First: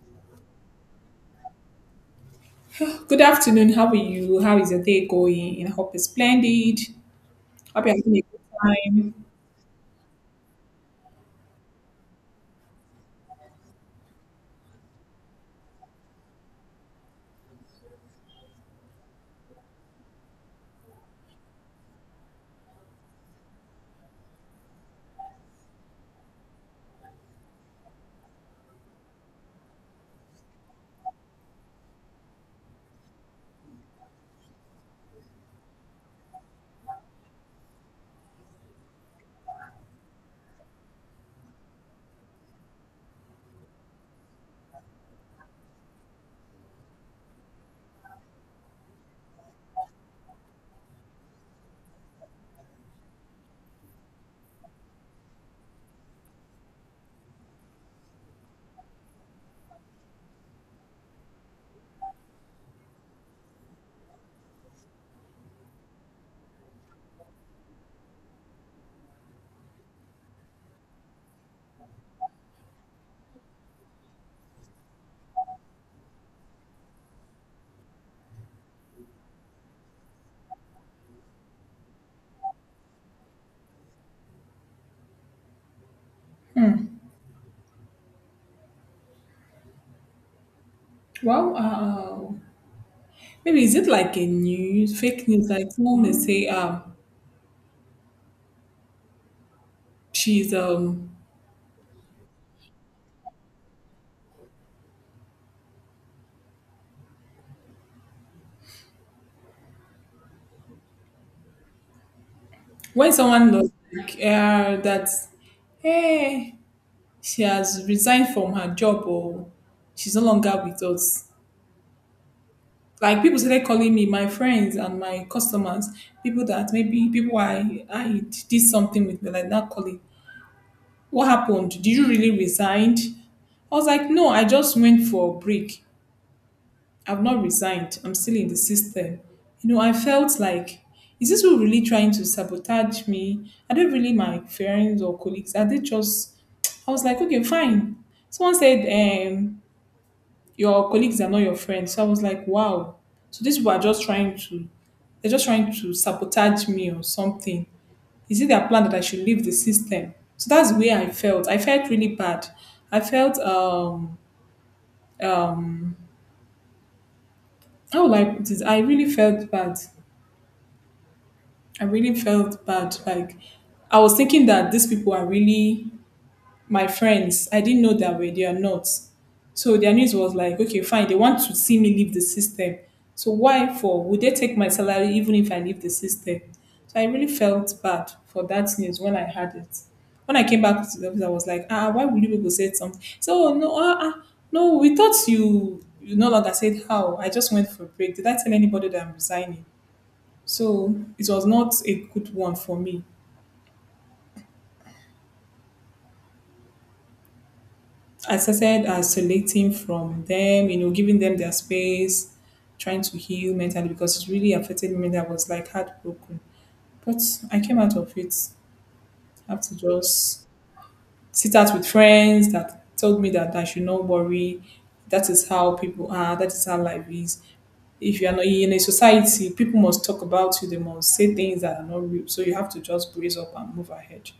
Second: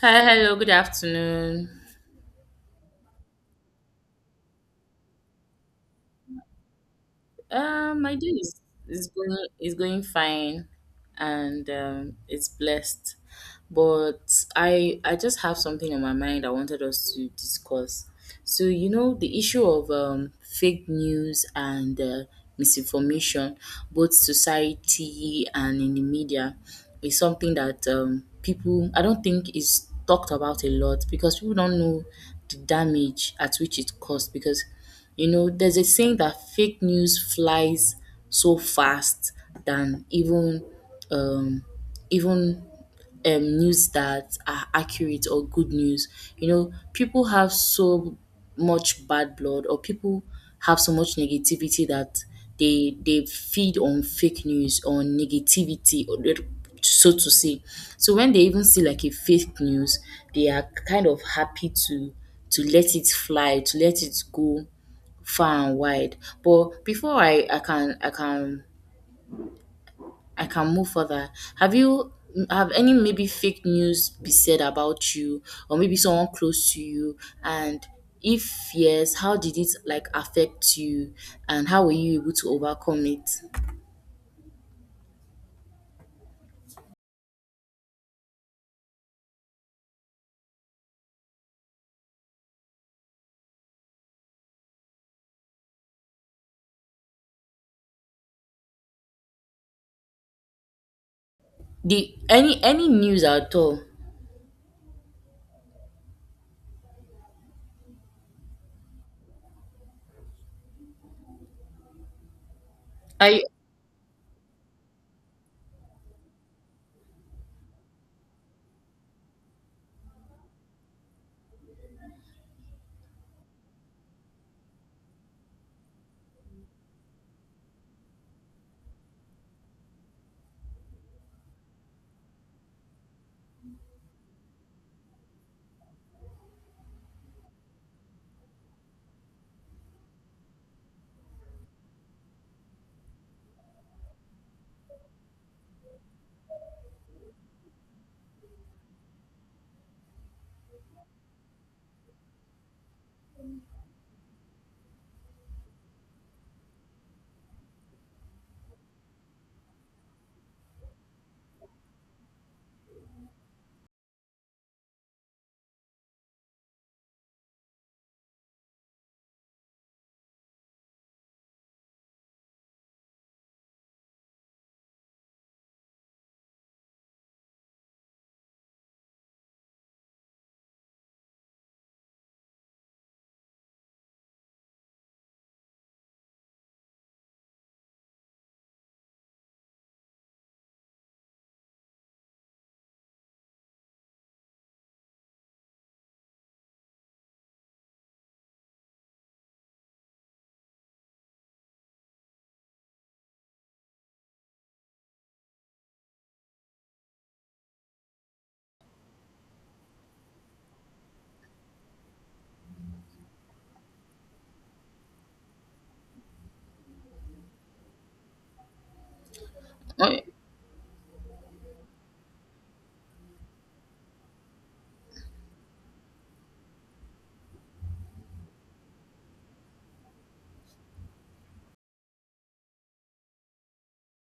Hi, hello, good afternoon. Good afternoon. How are you? How is your day going? I hope it's splendid. Hope you're My having a day good is, time. Is going fine, and it's blessed. But I just have something on my mind I wanted us to discuss. So you know the issue of fake news and misinformation, both society and in the media, is something that people I don't think is talked about a lot because people don't know the damage at which it caused because you know, there's a saying that fake news flies so fast than um, even news that are accurate or good news. You know, people have so much bad blood, or people have so much negativity that they feed on fake news on negativity or so to say. So when they even see like a fake news, they are kind of happy to let it fly, to let it go far and wide. But before I can I can move further. Have you have any maybe fake news be said about you or maybe someone close to you, and if yes, how did it like affect you and how were you able to overcome it? Well, maybe is it like a news, fake news? Like someone may say, she's The any news at all? when I someone knows like that, hey, she has resigned from her job or she's no longer with us. Like people started calling me, my friends and my customers, people that maybe, people I did something with me, like not calling. What happened? Did you really resigned? I was like, no, I just went for a break. I've not resigned. I'm still in the system. You know, I felt like, is this who really trying to sabotage me? Are they really my friends or colleagues? Are they just? I was like, okay, fine. Someone said, your colleagues are not your friends. So I was like, wow. So these people are just trying to, they're just trying to sabotage me, or something, is it their plan that I should leave the system? So that's the way I felt. I felt really bad. I felt um how will I put it? I really felt bad. I really felt bad. Like I was thinking that these people are really my friends. I didn't know that way. They are not. So their news was like, okay, fine. They want to see me leave the system. So why for? Would they take my salary even if I leave the system? So I really felt bad for that news when I had it. When I came back to the office, I was like, ah, why would you people say something? So, "Oh, no, ah, ah, no, we thought you no longer said how. I just went for a break. Did I tell anybody that I'm resigning? So it was not a good one for me. I started isolating from them, you know, giving them their space, trying to heal mentally because it really affected me. That I was like heartbroken. But I came out of it. I have to okay. just sit out with friends that told me that I should not worry. That is how people are. That is how life is. If you are not in a society, people must talk about you. They must say things that are not real. So you have to just brace up and move ahead,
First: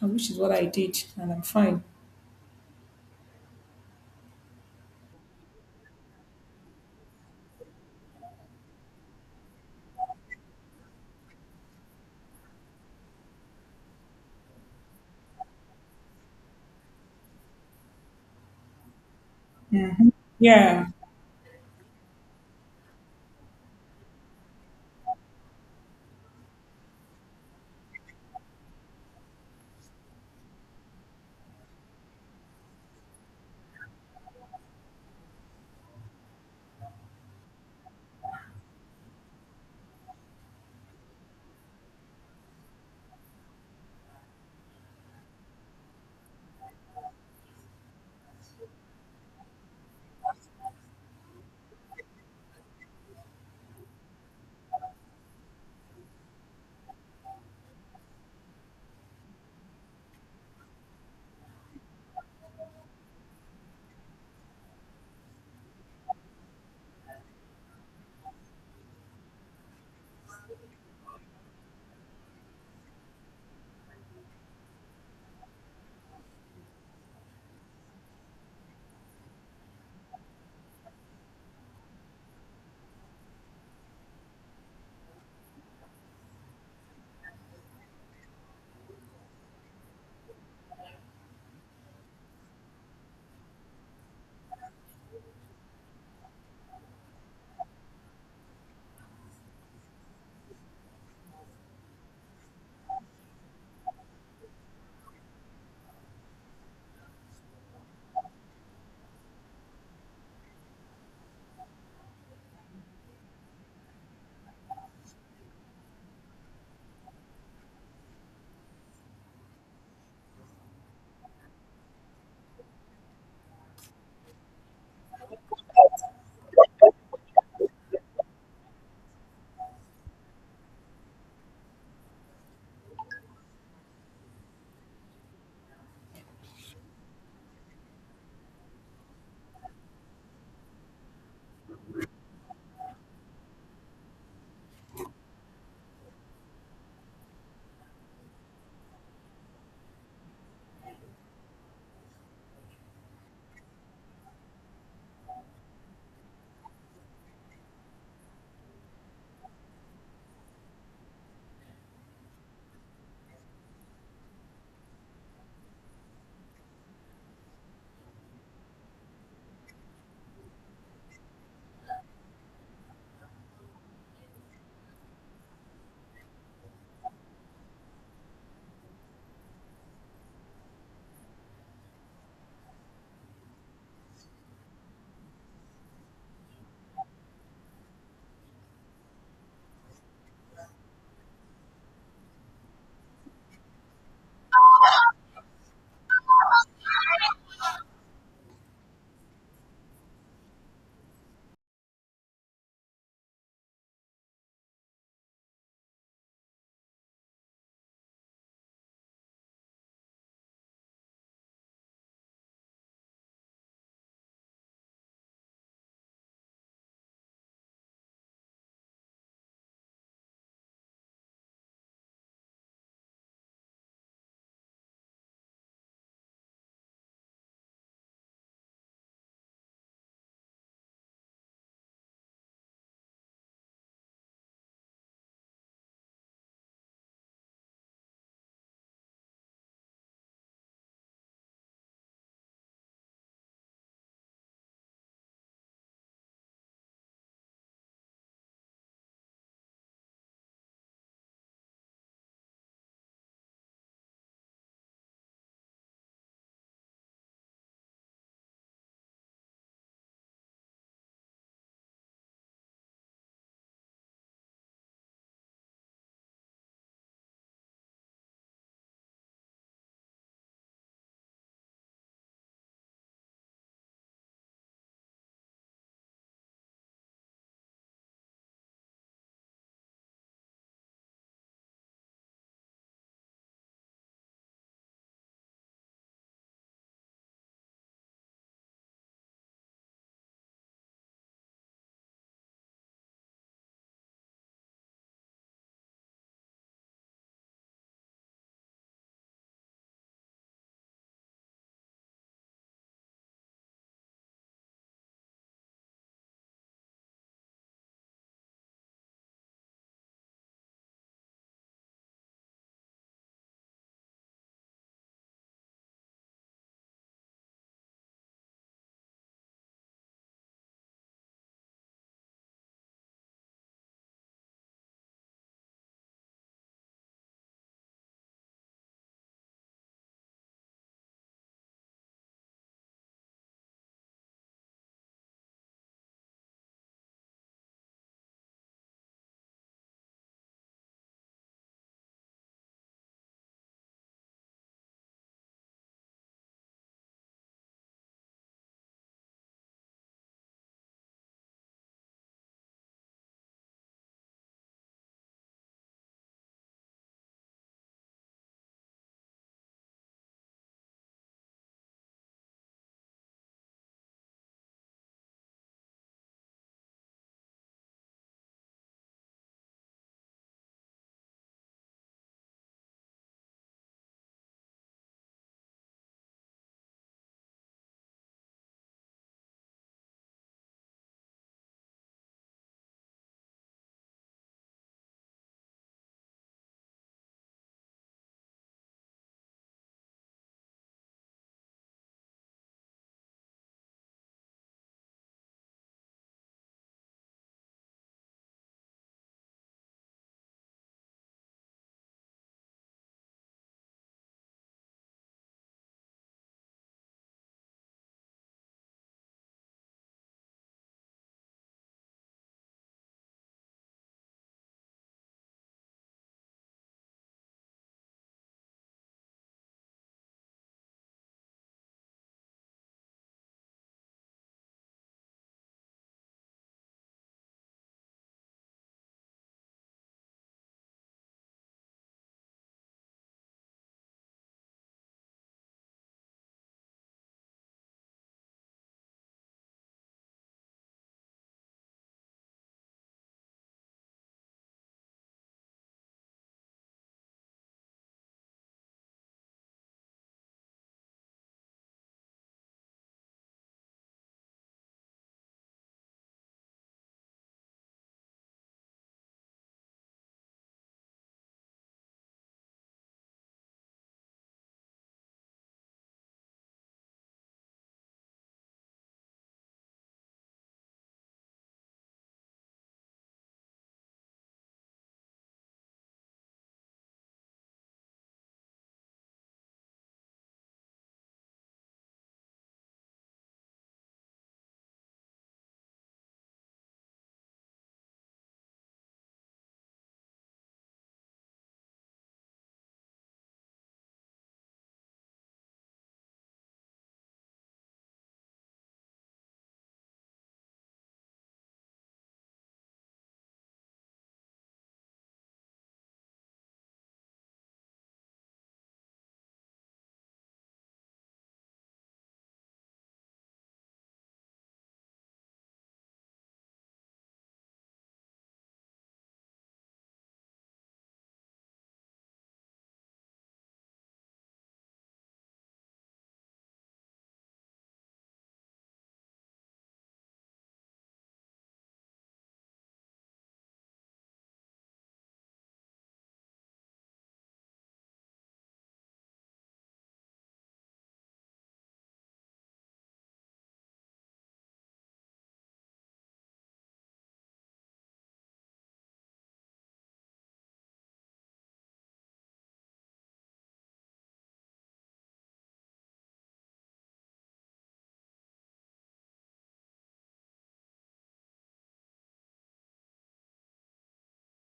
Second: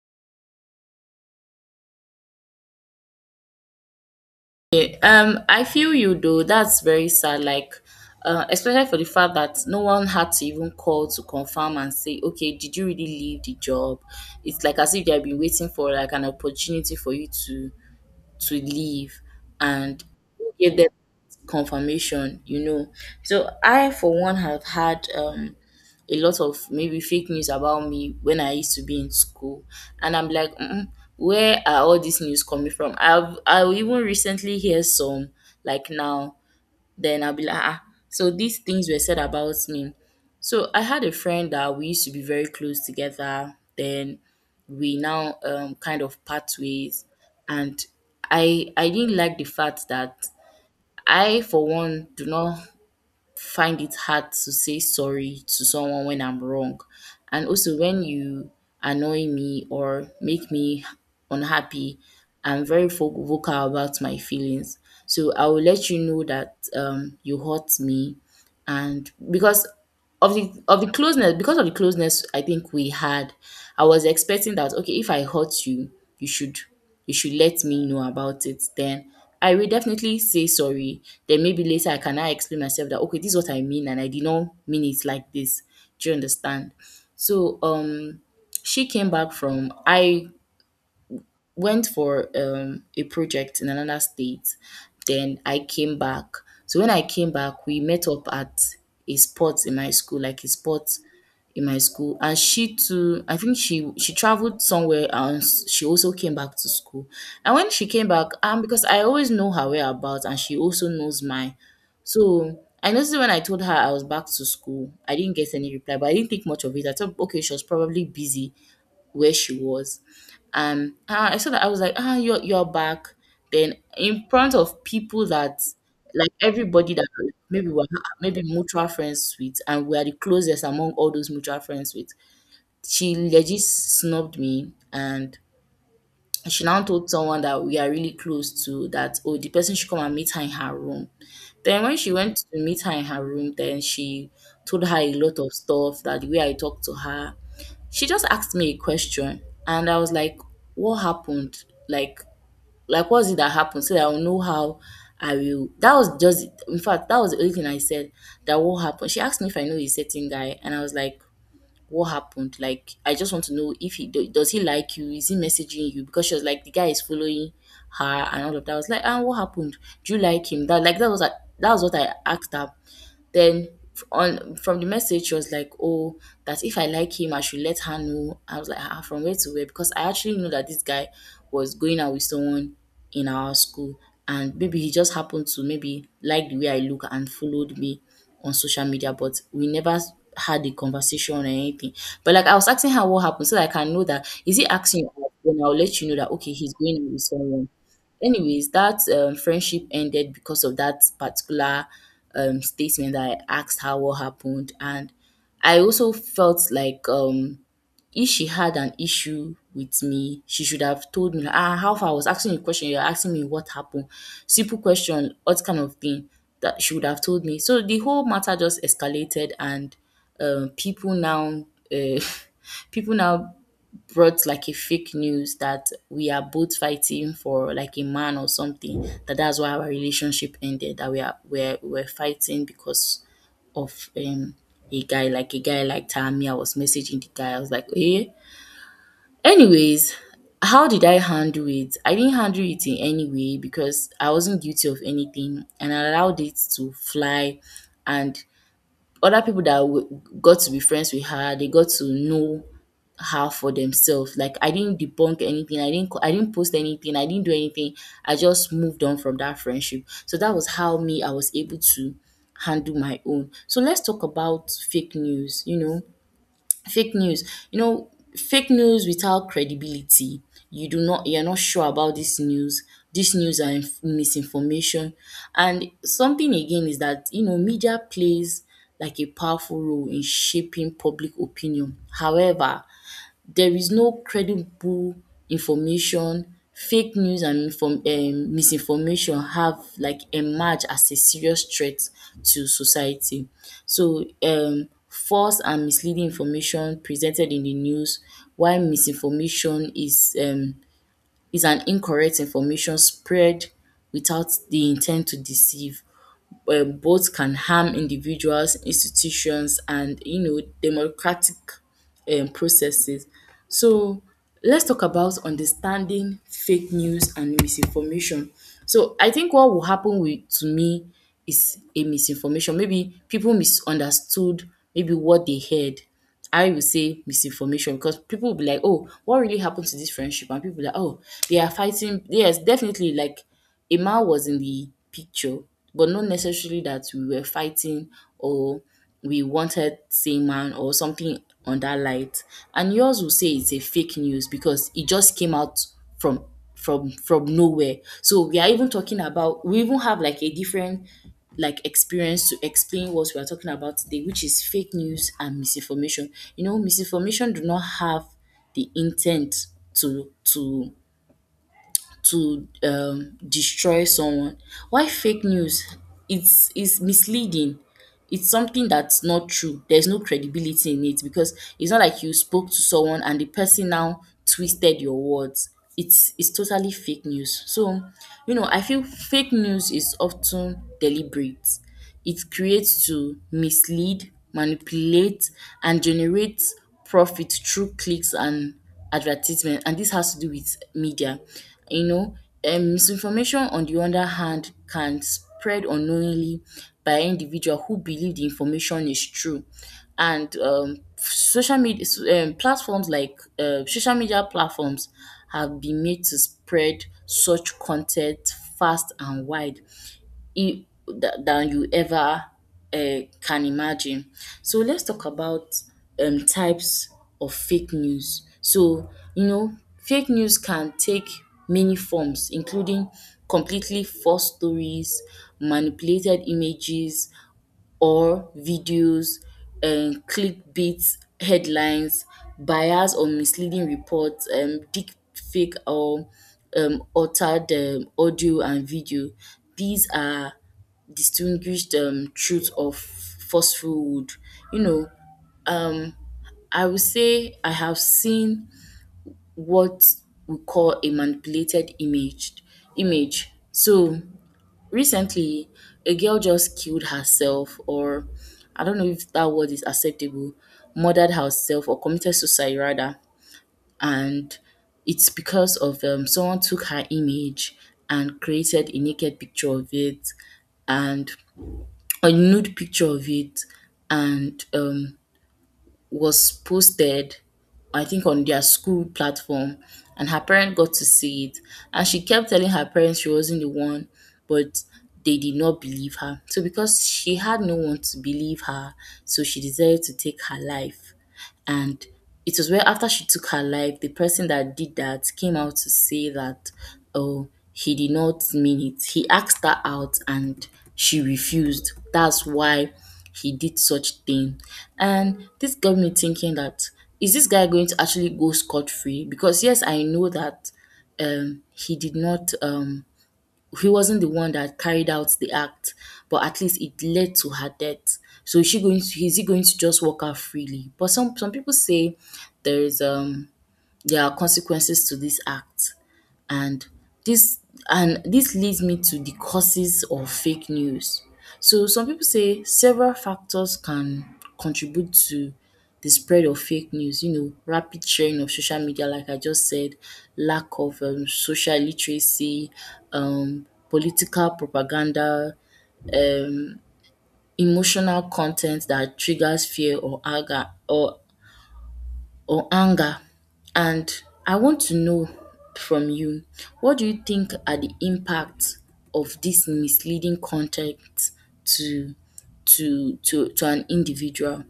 and which is what I did, and I'm fine. I feel you though. That's very sad, like especially for the fact that no one had to even call to confirm and say, okay, did you really leave the job? It's like as if they have been waiting for like an opportunity for you to leave and give Yeah. them confirmation, you know. So I for one have had a lot of maybe fake news about me when I used to be in school, and I'm like where are all these news coming from? I even recently hear some like now, then I'll be like, ah, ah, so these things were said about me. So I had a friend that we used to be very close together. Then we now kind of part ways, and I didn't like the fact that I for one do not find it hard to say sorry to someone when I'm wrong. And also, when you annoy me or make me unhappy, I'm very vocal about my feelings. So I will let you know that you hurt me, and because of the closeness I think we had, I was expecting that okay, if I hurt you, you should you should let me know about it, then I will definitely say sorry. Then maybe later I can now explain myself that okay, this is what I mean and I did not mean it like this. Do you understand? So she came back from I went for a project in another state. Then I came back. So when I came back, we met up at a spot in my school, like a spot in my school. And she too, I think she traveled somewhere and she also came back to school. And when she came back, because I always know her whereabouts and she also knows mine. So I noticed when I told her I was back to school, I didn't get any reply, but I didn't think much of it. I thought, okay, she was probably busy where she was. And ah, I saw that I was like, ah, you're back. Then in front of people that like everybody that maybe were maybe mutual friends with, and we are the closest among all those mutual friends with. She legit snubbed me, and she now told someone that we are really close to that oh, the person should come and meet her in her room. Then when she went to meet her in her room, then she told her a lot of stuff that the way I talked to her, she just asked me a question, and I was like, what happened, like what's it that happened so that I will know how I will. That was just, in fact that was the only thing I said, that what happened. She asked me if I know a certain guy, and I was like, what happened, like I just want to know if does he like you, is he messaging you, because she was like the guy is following her and all of that. I was like, ah, what happened, do you like him, that like that was what I asked her. Then on from the message, she was like, "Oh, that if I like him, I should let her know." I was like, "Ah, from where to where?" Because I actually knew that this guy was going out with someone in our school, and maybe he just happened to maybe like the way I look and followed me on social media, but we never had a conversation or anything. But like I was asking her what happened so that I can know that is he asking you out, then I'll let you know that okay, he's going out with someone. Anyways, that friendship ended because of that particular statement that I asked her what happened. And I also felt like if she had an issue with me, she should have told me, ah, how far, I was asking you a question, you're asking me what happened. Simple question, what kind of thing that she would have told me. So the whole matter just escalated, and people now. Uh, people now brought like a fake news that we are both fighting for like a man or something, that that's why our relationship ended, that we are we're fighting because of a guy, like a guy like Tammy. I was messaging the guy. I was like, eh. Anyways, how did I handle it? I didn't handle it in any way because I wasn't guilty of anything, and I allowed it to fly, and other people that got to be friends with her, they got to know her for themselves. Like I didn't debunk anything, I didn't co- I didn't post anything, I didn't do anything. I just moved on from that friendship. So that was how me I was able to handle my own. So let's talk about fake news, you know, fake news you know fake news without credibility. You do not, you're not sure about this news, this news are misinformation. And something again is that you know media plays like a powerful role in shaping public opinion. However, there is no credible information, fake news and inform misinformation have like emerged as a serious threat to society. So false and misleading information presented in the news, while misinformation is an incorrect information spread without the intent to deceive. Both can harm individuals, institutions, and you know democratic processes. So let's talk about understanding fake news and misinformation. So I think what will happen with to me is a misinformation. Maybe people misunderstood maybe what they heard. I will say misinformation because people will be like, oh, what really happened to this friendship? And people be like, oh, they are fighting. Yes, definitely. Like Emma was in the picture, but not necessarily that we were fighting or we wanted same man or something on that light. And yours will say it's a fake news because it just came out from from nowhere. So we are even talking about we even have like a different like experience to explain what we are talking about today, which is fake news and misinformation. You know, misinformation do not have the intent to to to destroy someone. Why fake news? It's misleading. It's something that's not true. There's no credibility in it because it's not like you spoke to someone and the person now twisted your words. It's totally fake news. So, you know, I feel fake news is often deliberate. It creates to mislead, manipulate, and generate profit through clicks and advertisement. And this has to do with media. You know, misinformation, on the other hand, can spread unknowingly by individual who believe the information is true. And social media platforms like social media platforms have been made to spread such content fast and wide, than you ever can imagine. So let's talk about types of fake news. So, you know, fake news can take many forms, including completely false stories, manipulated images, or videos, clickbait headlines, bias or misleading reports, deep fake or altered audio and video. These are distinguished truth of falsehood. You know, um, I would say I have seen what we call a manipulated image. Image. So recently, a girl just killed herself, or I don't know if that word is acceptable, murdered herself or committed suicide rather. And it's because of someone took her image and created a naked picture of it and a nude picture of it and was posted, I think, on their school platform, and her parent got to see it. And she kept telling her parents she wasn't the one, but they did not believe her. So, because she had no one to believe her, so she decided to take her life. And it was where after she took her life, the person that did that came out to say that, oh, he did not mean it. He asked her out and she refused. That's why he did such thing. And this got me thinking that is this guy going to actually go scot free? Because yes, I know that he did not, he wasn't the one that carried out the act, but at least it led to her death. So is he going to just walk out freely? But some people say there is um there are consequences to this act. And this and this leads me to the causes of fake news. So some people say several factors can contribute to the spread of fake news, you know, rapid sharing of social media, like I just said, lack of social literacy, political propaganda, um, emotional content that triggers fear or anger or anger. And I want to know from you, what do you think are the impacts of this misleading content to to an individual?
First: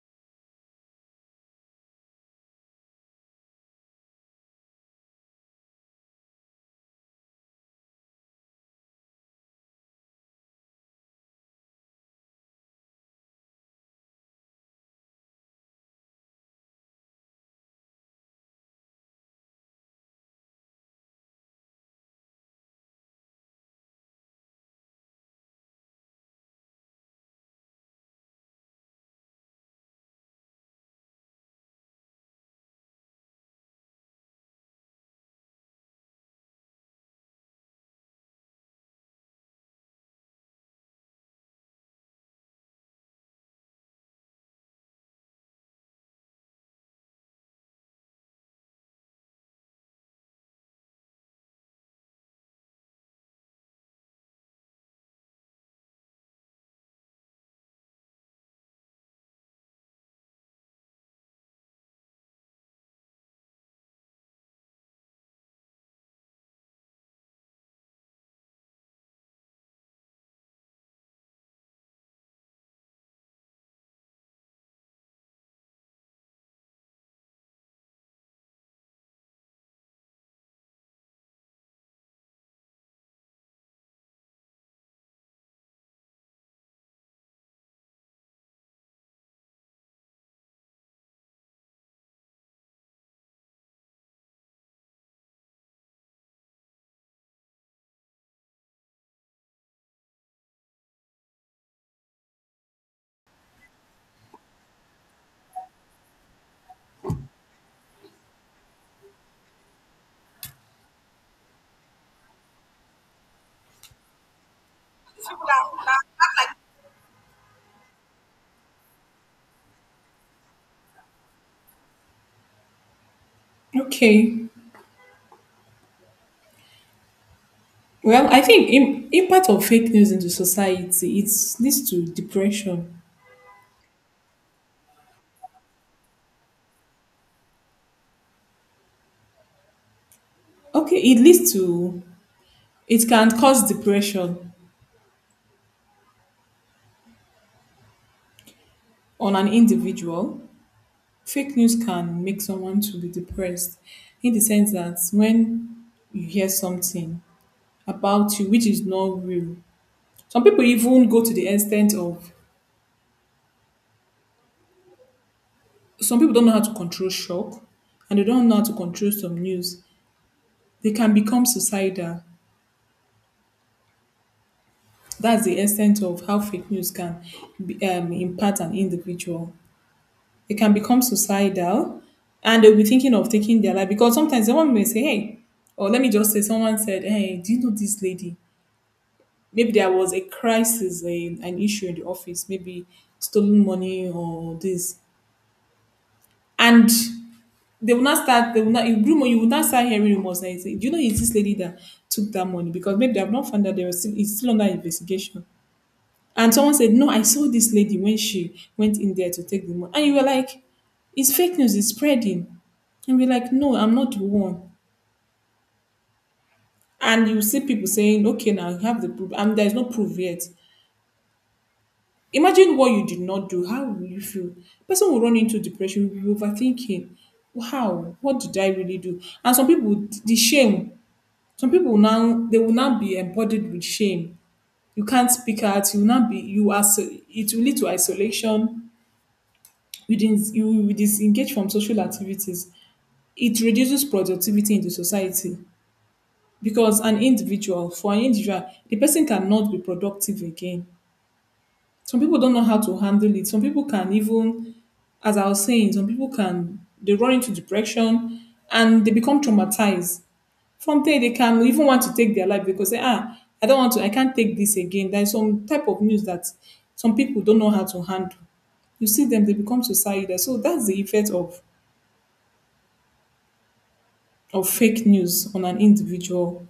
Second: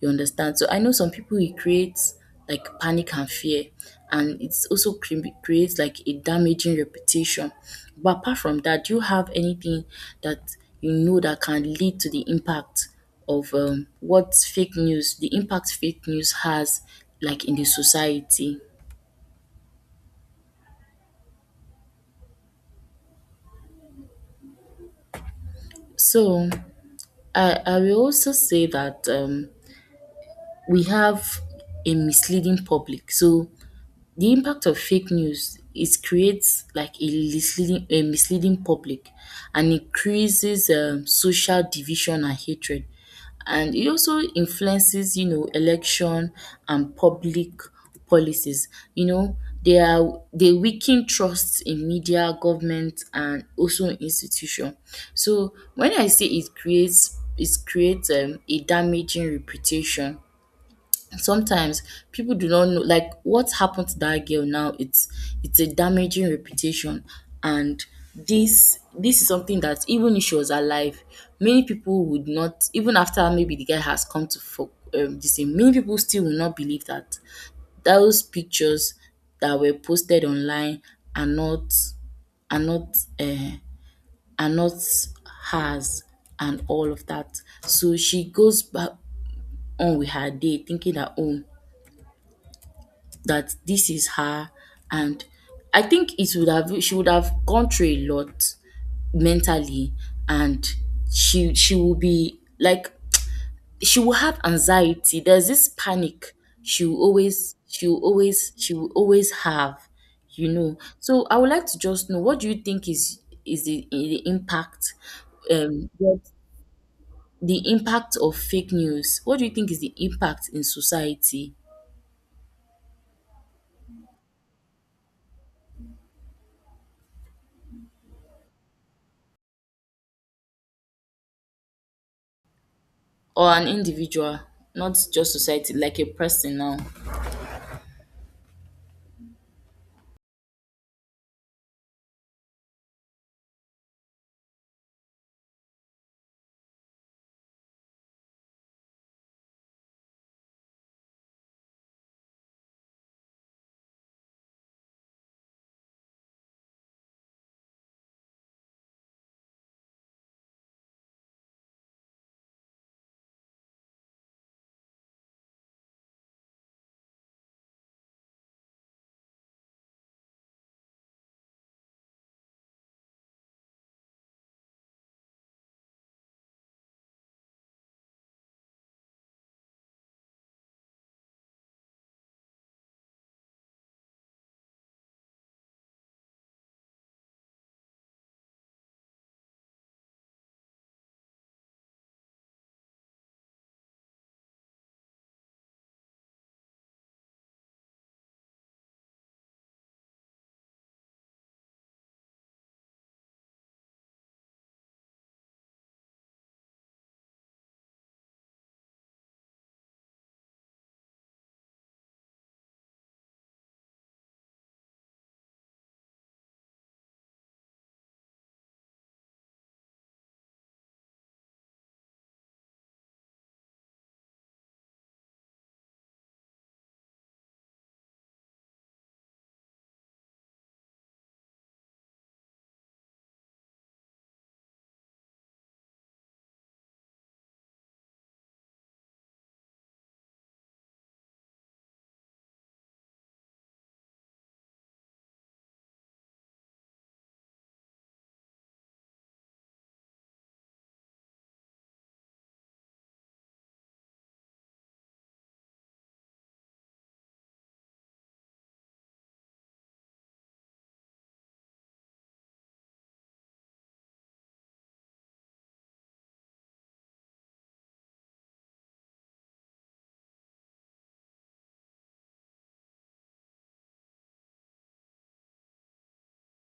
You understand? So I know some people it creates like panic and fear and it's also creates like a damaging reputation. But apart from that, do you have anything that you know that can lead to the impact of what fake news, the impact fake news has like in the society? So I will also say that we have a misleading public. So the impact of fake news is creates like a misleading public and increases social division and hatred. And it also influences, you know, election and public policies. You know, they weaken trust in media, government and also in institution. So when I say it creates a damaging reputation, sometimes people do not know, like what happened to that girl now, it's a damaging reputation. And this is something that even if she was alive, many people would not, even after maybe the guy has come to for this thing, many people still will not believe that those pictures that were posted online are not are not uh, are not hers and all of that. So she goes back on with her day thinking that, oh, that this is her. And I think it would have she would have gone through a lot mentally. And she will be like, she will have anxiety, there's this panic. She will always have, you know. So I would like to just know, what do you think is the impact, what the impact of fake news, what do you think is the impact in society Okay. Well, I think impact of fake news into society, it leads to depression. or an individual, not just society, like a person now. Okay, it leads to, it can cause depression on an individual. Fake news can make someone to be depressed, in the sense that when you hear something about you which is not real, some people even go to the extent of, some people don't know how to control shock, and they don't know how to control some news. They can become suicidal. That's the extent of how fake news can impact an individual. They can become suicidal and they'll be thinking of taking their life, because sometimes someone may say, hey, or let me just say, someone said, hey, do you know this lady? Maybe there was a crisis, a, an issue in the office, maybe stolen money or this. And they will not start, they will not, you rumor, you will not start hearing rumors. And say, do you know it's this lady that took that money? Because maybe they have not found that, they were still, it's still under investigation. And someone said, no, I saw this lady when she went in there to take the money. And you were like, it's fake news, it's spreading. And we're like, no, I'm not the one. And you see people saying, okay, now you have the proof. And there's no proof yet. Imagine what you did not do. How will you feel? Person will run into depression, will be overthinking. How? What did I really do? And some people, the shame, some people now, they will now be embodied with shame. You can't speak out. You will not be, you are, it will lead to isolation, you, you will disengage from social activities. It reduces productivity in the society because an individual, for an individual, the person cannot be productive again. Some people don't know how to handle it. Some people can even, as I was saying, some people can, they run into depression and they become traumatized. From there, they can even want to take their life because they, ah, I don't want to, I can't take this again. There's some type of news that some people don't know how to handle, you see them, they become suicidal. So that's the effect of fake news on an individual?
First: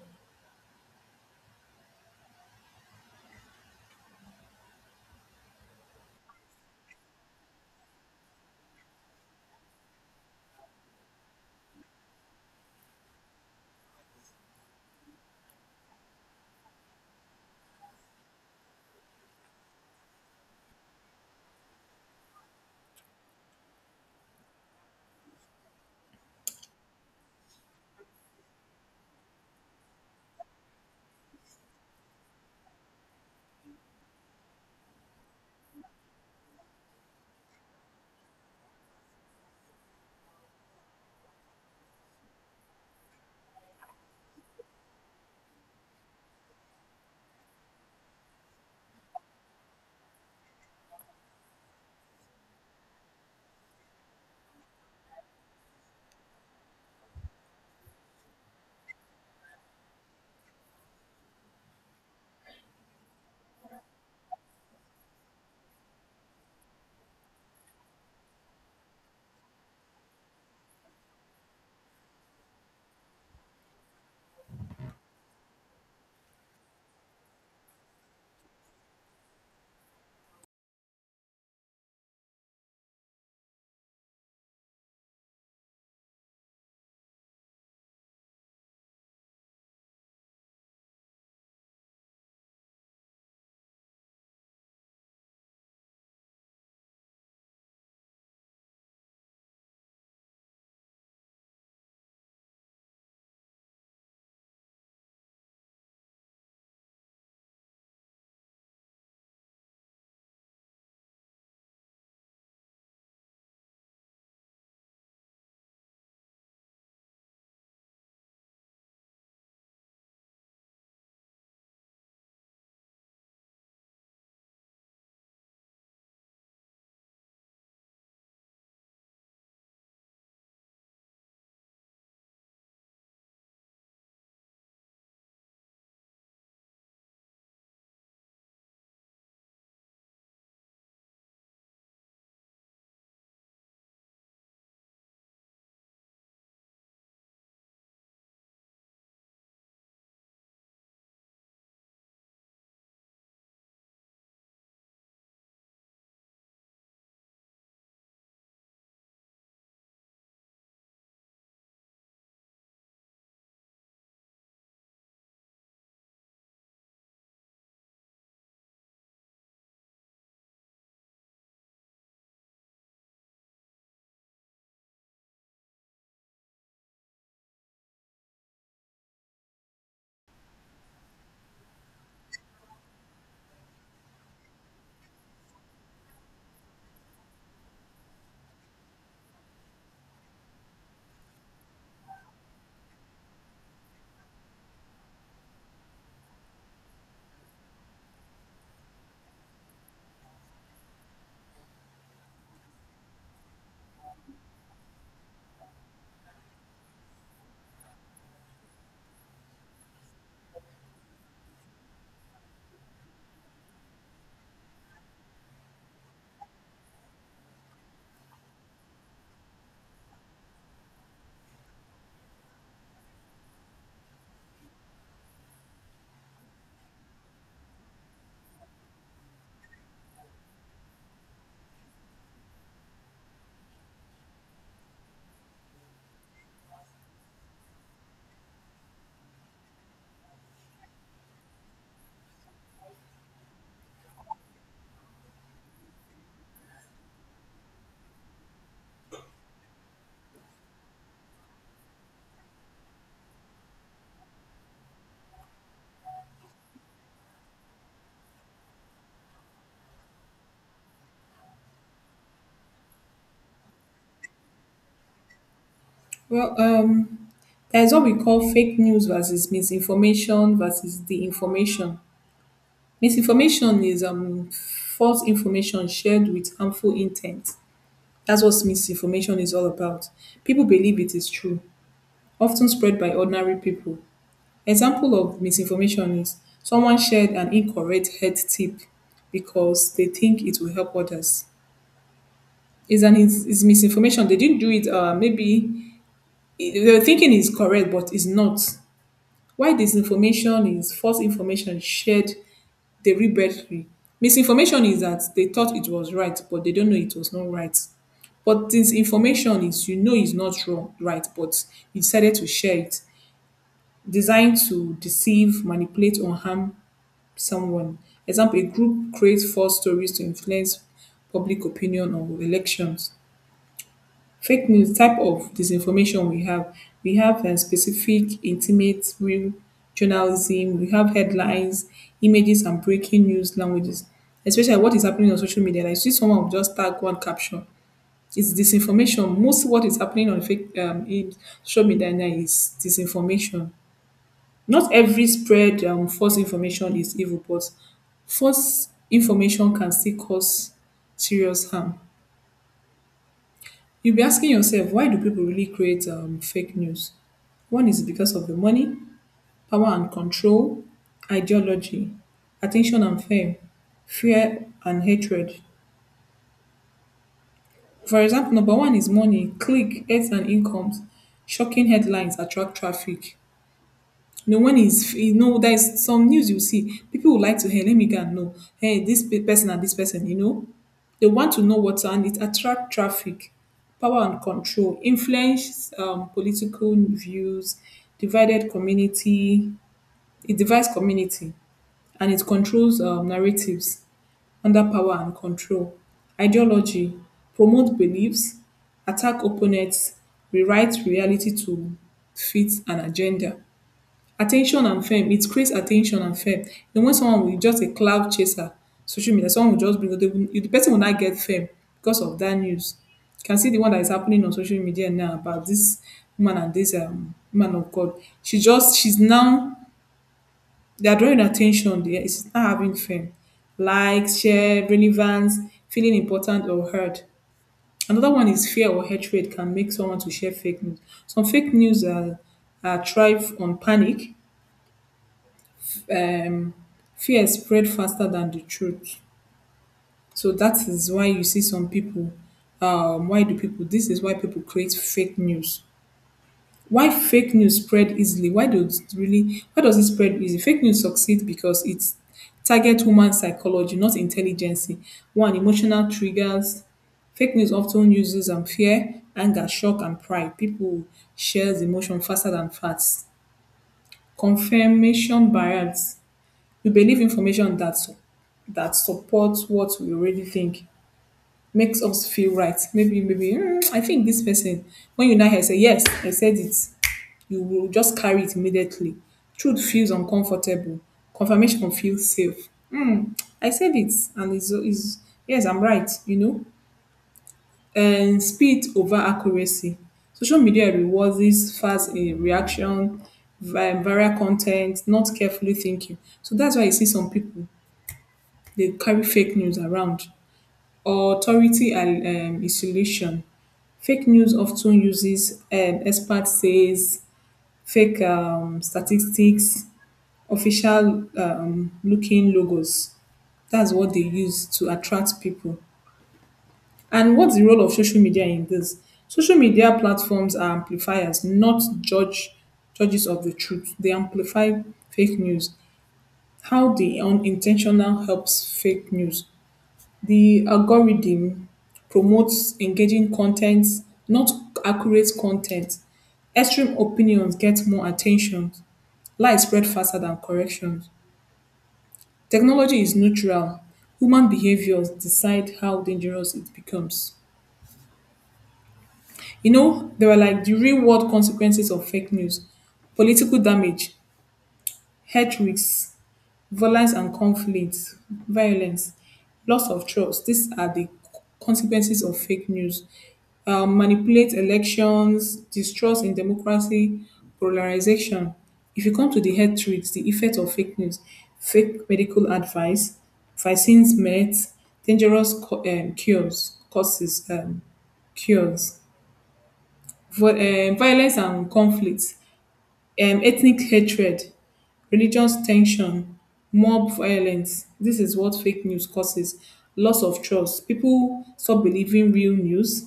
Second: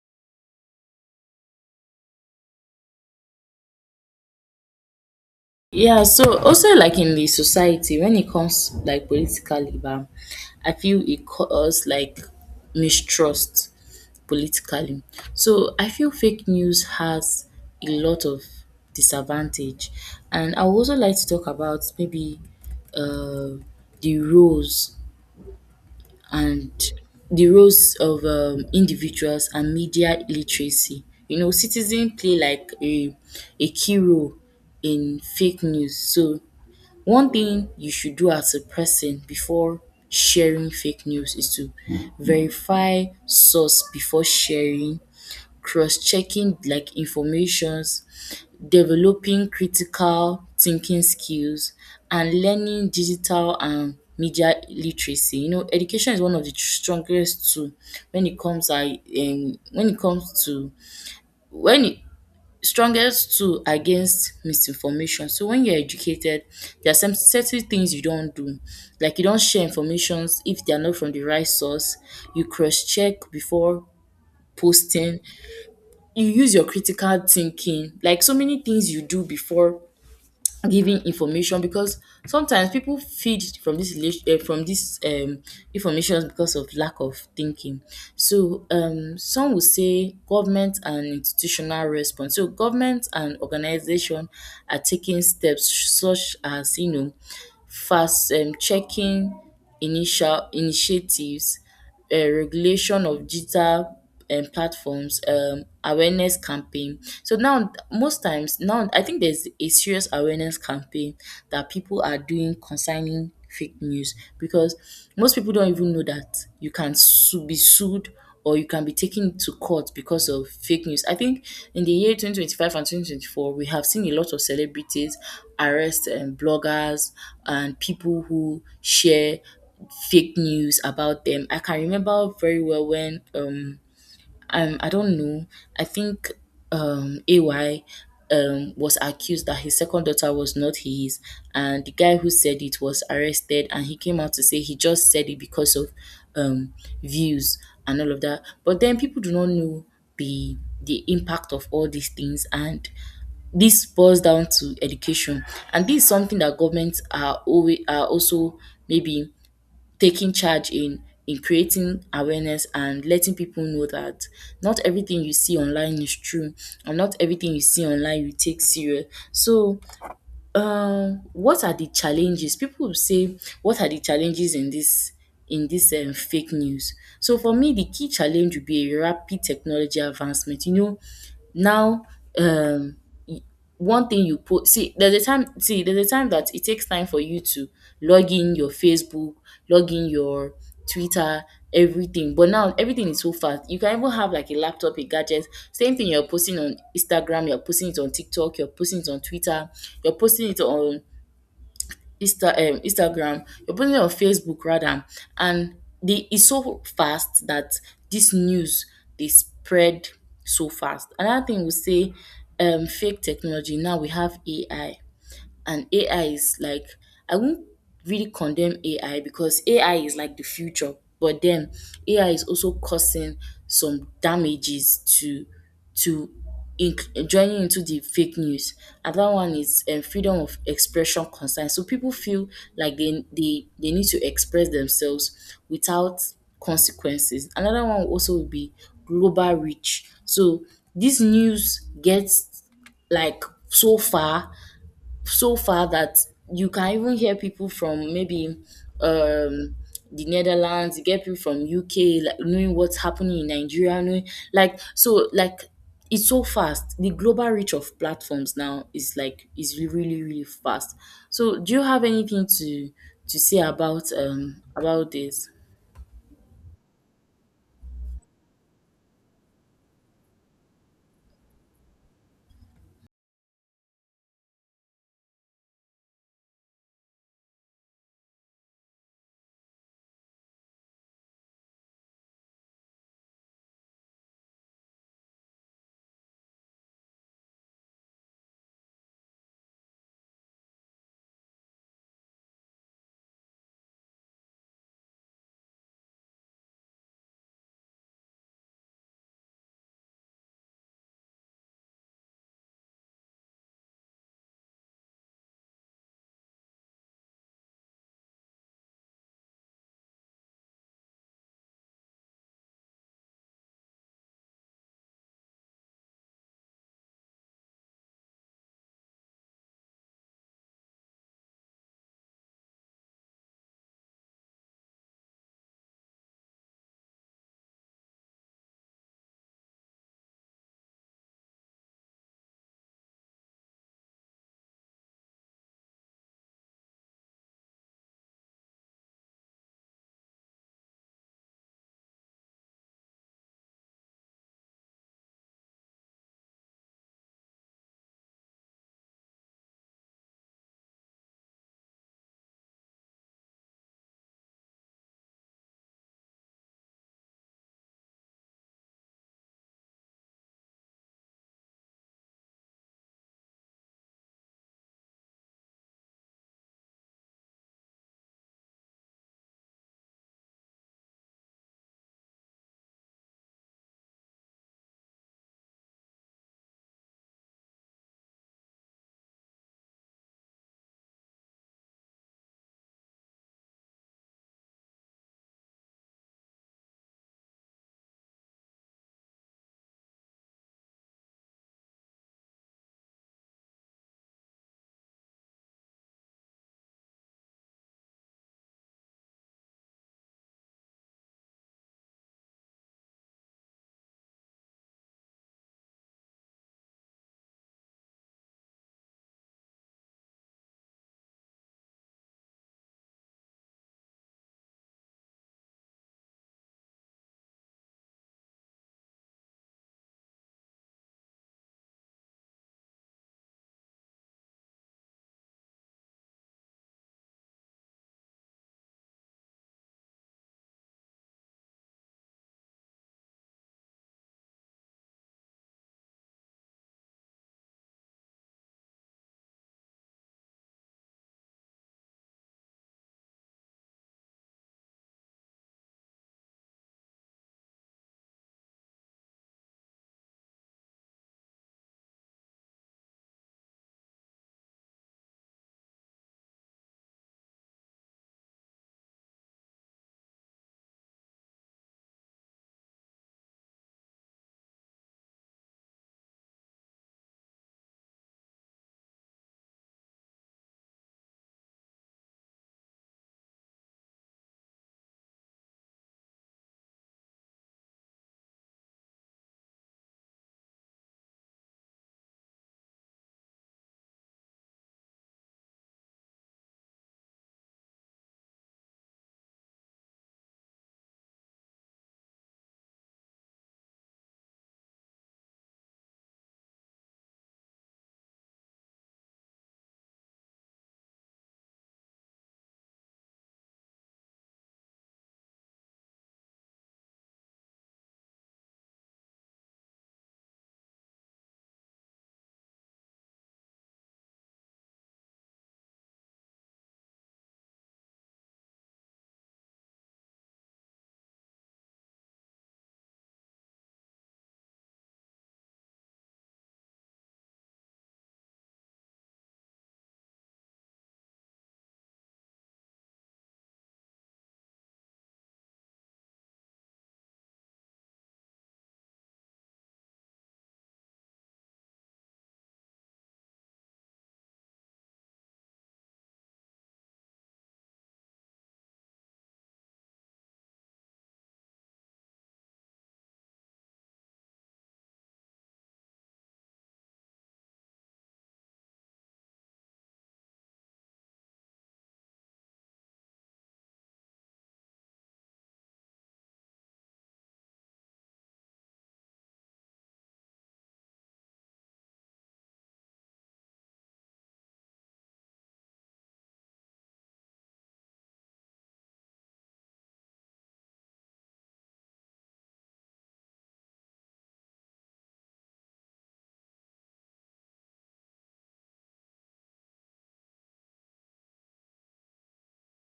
Yeah, so also like in the society, when it comes like political, I feel it cause like mistrust politically. So I feel fake news has a lot of disadvantage, and I would also like to talk about maybe uh, the roles and the roles of individuals and media literacy. You know, citizens play like a key role in fake news. So, one thing you should do as a person before sharing fake news is to verify source before sharing, cross-checking like informations, developing critical thinking skills, and learning digital and media literacy. You know, education is one of the strongest tool when it comes I when it comes to when it strongest tool against misinformation. So when you're educated, there are some certain things you don't do. Like you don't share informations if they are not from the right source. You cross check before posting, you use your critical thinking, like so many things you do before giving information, because sometimes people feed from this relation from this information because of lack of thinking. So some will say government and institutional response. So government and organization are taking steps such as, you know, fast checking initial initiatives, regulation of digital platforms, awareness campaign. So now most times now I think there's a serious awareness campaign that people are doing concerning fake news, because most people don't even know that you can sue, be sued or you can be taken to court because of fake news. I think in the year 2025 and 2024, we have seen a lot of celebrities arrest and bloggers and people who share fake news about them. I can remember very well when I don't know. I think AY was accused that his second daughter was not his, and the guy who said it was arrested and he came out to say he just said it because of um views and all of that. But then people do not know the the impact of all these things, and this boils down to education. And this is something that governments are always are also maybe taking charge in creating awareness and letting people know that not everything you see online is true, and not everything you see online you take serious. So what are the challenges, people will say, what are the challenges in this fake news? So for me, the key challenge would be a rapid technology advancement. You know, now, um one thing you put see there's a time see, there's a time that it takes time for you to log in your Facebook, log in your Twitter, everything, but now everything is so fast. You can even have like a laptop, a gadget, same thing you're posting on Instagram, you're posting it on TikTok, you're posting it on Twitter, you're posting it on Instagram, you're putting it on Facebook rather, and they it's so fast that this news they spread so fast. Another thing we say, fake technology. Now we have AI, and AI is like, I won't really condemn AI because AI is like the future, but then AI is also causing some damages to to joining into the fake news. Another one is freedom of expression concern. So people feel like they need to express themselves without consequences. Another one also would be global reach. So this news gets like so far that you can even hear people from maybe um the Netherlands, you get people from UK, like knowing what's happening in Nigeria, knowing like so like it's so fast. The global reach of platforms now is like is really fast. So do you have anything to say about this? Well, there's what we call fake news versus misinformation versus the information. Misinformation is false information shared with harmful intent. That's what misinformation is all about. People believe it is true, often spread by ordinary people. Example of misinformation is someone shared an incorrect health tip because they think it will help others. Is an is misinformation. They didn't do it. Maybe your thinking is correct, but it's not. Why disinformation is false information shared deliberately. Misinformation is that they thought it was right, but they don't know it was not right. But disinformation is, you know, it's not wrong, right, but you decided to share it. Designed to deceive, manipulate, or harm someone. Example, a group creates false stories to influence public opinion or elections. Fake news type of disinformation we have. We have specific, intimate, real journalism. We have headlines, images, and breaking news languages. Especially what is happening on social media. Like, see someone will just tag one caption. It's disinformation. Most what is happening on fake in social media now is disinformation. Not every spread false information is evil, but false information can still cause serious harm. You'll be asking yourself, why do people really create fake news? One is because of the money, power and control, ideology, attention and fame, fear and hatred. For example, number one is money, click, ads and incomes. Shocking headlines attract traffic. You know, when it's, you know, there's some news you see, people would like to, hey, let me go and know, hey, person and this person, you know, they want to know what's, and it attract traffic, power and control, influence political views, divided community, it divides community, and it controls narratives under power and control, ideology, promote beliefs, attack opponents, rewrite reality to fit an agenda, attention and fame. It creates attention and fame. Then when someone will just a cloud chaser, social media, someone will just bring, they will, the person will not get fame because of that news. You can see the one that is happening on social media now about this woman and this man of God. She just, she's now they are drawing attention. There, it's not having fame, likes, share, relevance, feeling important or heard. Another one is fear or hatred can make someone to share fake news. Some fake news are thrive on panic, um, fear spread faster than the truth. So that is why you see some people. Why do people? This is why people create fake news. Why fake news spread easily? Why does it really? Why does it spread easily? Fake news succeed because it's target human psychology, not intelligence. One, emotional triggers. Fake news often uses fear, anger, shock, and pride. People shares emotion faster than facts. Confirmation bias. We believe information that that supports what we already think, makes us feel right. Maybe, maybe, "Hmm, I think this person." When you now hear say yes, I said it, you will just carry it immediately. Truth feels uncomfortable. Confirmation feels safe. Hmm, I said it, and is yes, I'm right. You know, and speed over accuracy. Social media rewards this fast reaction, viral content, not carefully thinking. So that's why you see some people, they carry fake news around. Authority and isolation. Fake news often uses expert says, fake statistics, official looking logos. That's what they use to attract people. And what's the role of social media in this? Social media platforms are amplifiers, not judges of the truth. They amplify fake news. How the unintentional helps fake news. The algorithm promotes engaging content, not accurate content. Extreme opinions get more attention. Lies spread faster than corrections. Technology is neutral. Human behaviors decide how dangerous it becomes. You know, there are like the real world consequences of fake news, political damage, health risks, violence and conflict, violence, loss of trust. These are the consequences of fake news. Manipulate elections, distrust in democracy, polarization. If you come to the health risks, the effect of fake news, fake medical advice, vaccines, meds, dangerous cures, causes, cures, violence and conflict, ethnic hatred, religious tension, mob violence. This is what fake news causes, loss of trust. People stop believing real news,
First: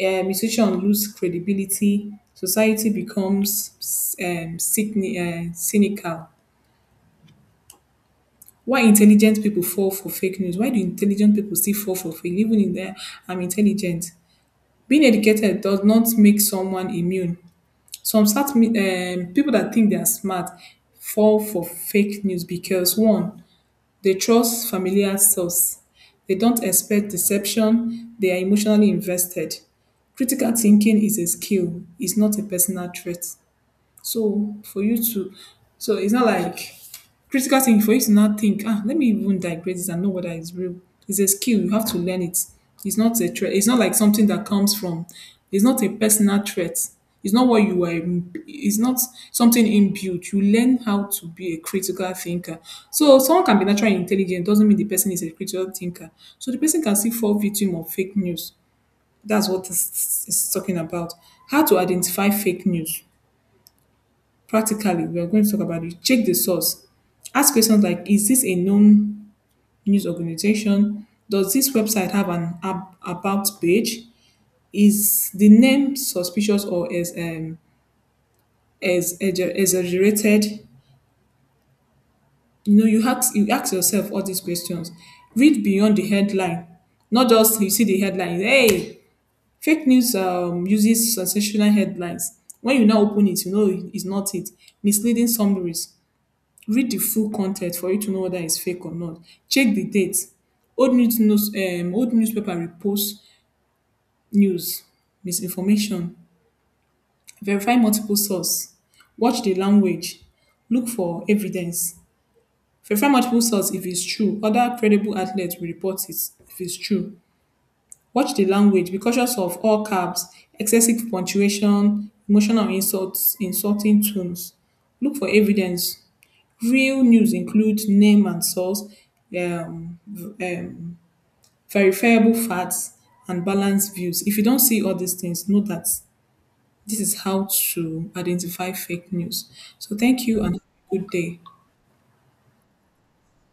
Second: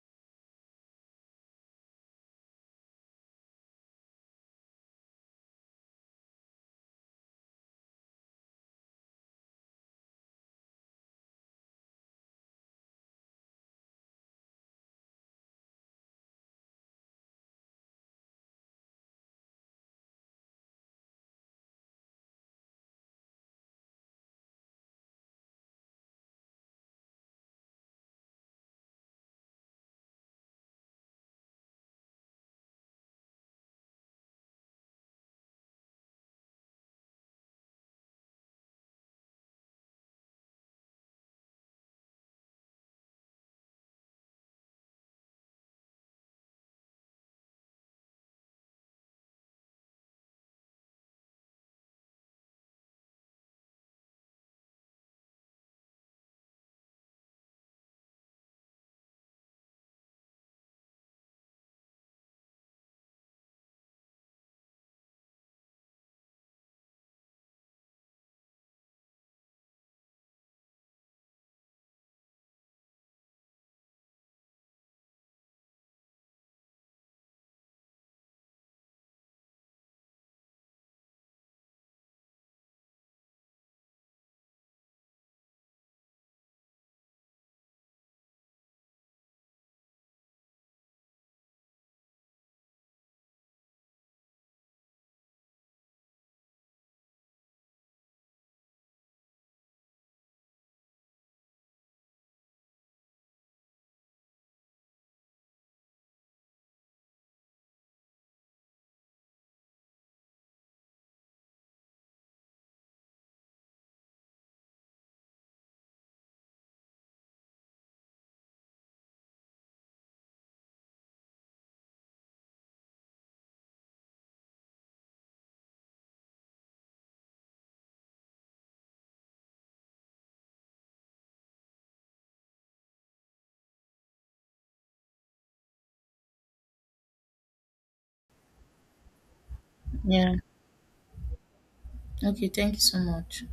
musicians lose credibility, society becomes cynical. Why intelligent people fall for fake news? Why do intelligent people still fall for fake? Even in there, I'm intelligent. Being educated does not make someone immune. Some south people that think they are smart fall for fake news because, one, they trust familiar source, they don't expect deception, they are emotionally invested. Critical thinking is a skill, it's not a personal trait. So for you to, so it's not like critical thinking, for you to not think, ah, let me even digress this and know whether it's real. It's a skill. You have to learn it. It's not a threat. It's not like something that comes from. It's not a personal threat. It's not what you were. It's not something inbuilt. You learn how to be a critical thinker. So someone can be naturally intelligent, doesn't mean the person is a critical thinker. So the person can still fall victim of fake news. That's what this is talking about. How to identify fake news. Practically, we are going to talk about it. Check the source. Ask questions like, is this a known news organization? Does this website have an about page? Is the name suspicious, or is exaggerated? You know, you ask, you ask yourself all these questions. Read beyond the headline, not just you see the headline. Hey, fake news uses sensational headlines. When you now open it, you know it's not it. Misleading summaries, read the full content for you to know whether it's fake or not. Check the date. Old news, old newspaper repost news, misinformation. Verify multiple source, watch the language, look for evidence. Verify multiple source, if it's true other credible outlets will report it, if it's true. Watch the language, be cautious of all caps, excessive punctuation, emotional insults, insulting tones. Look for evidence. Real news include name and source, um, v- um, verifiable facts, and balanced views. If you don't see all these things, know that this is how to identify fake news. So thank Yeah. you and have a good day. Okay, thank you so much.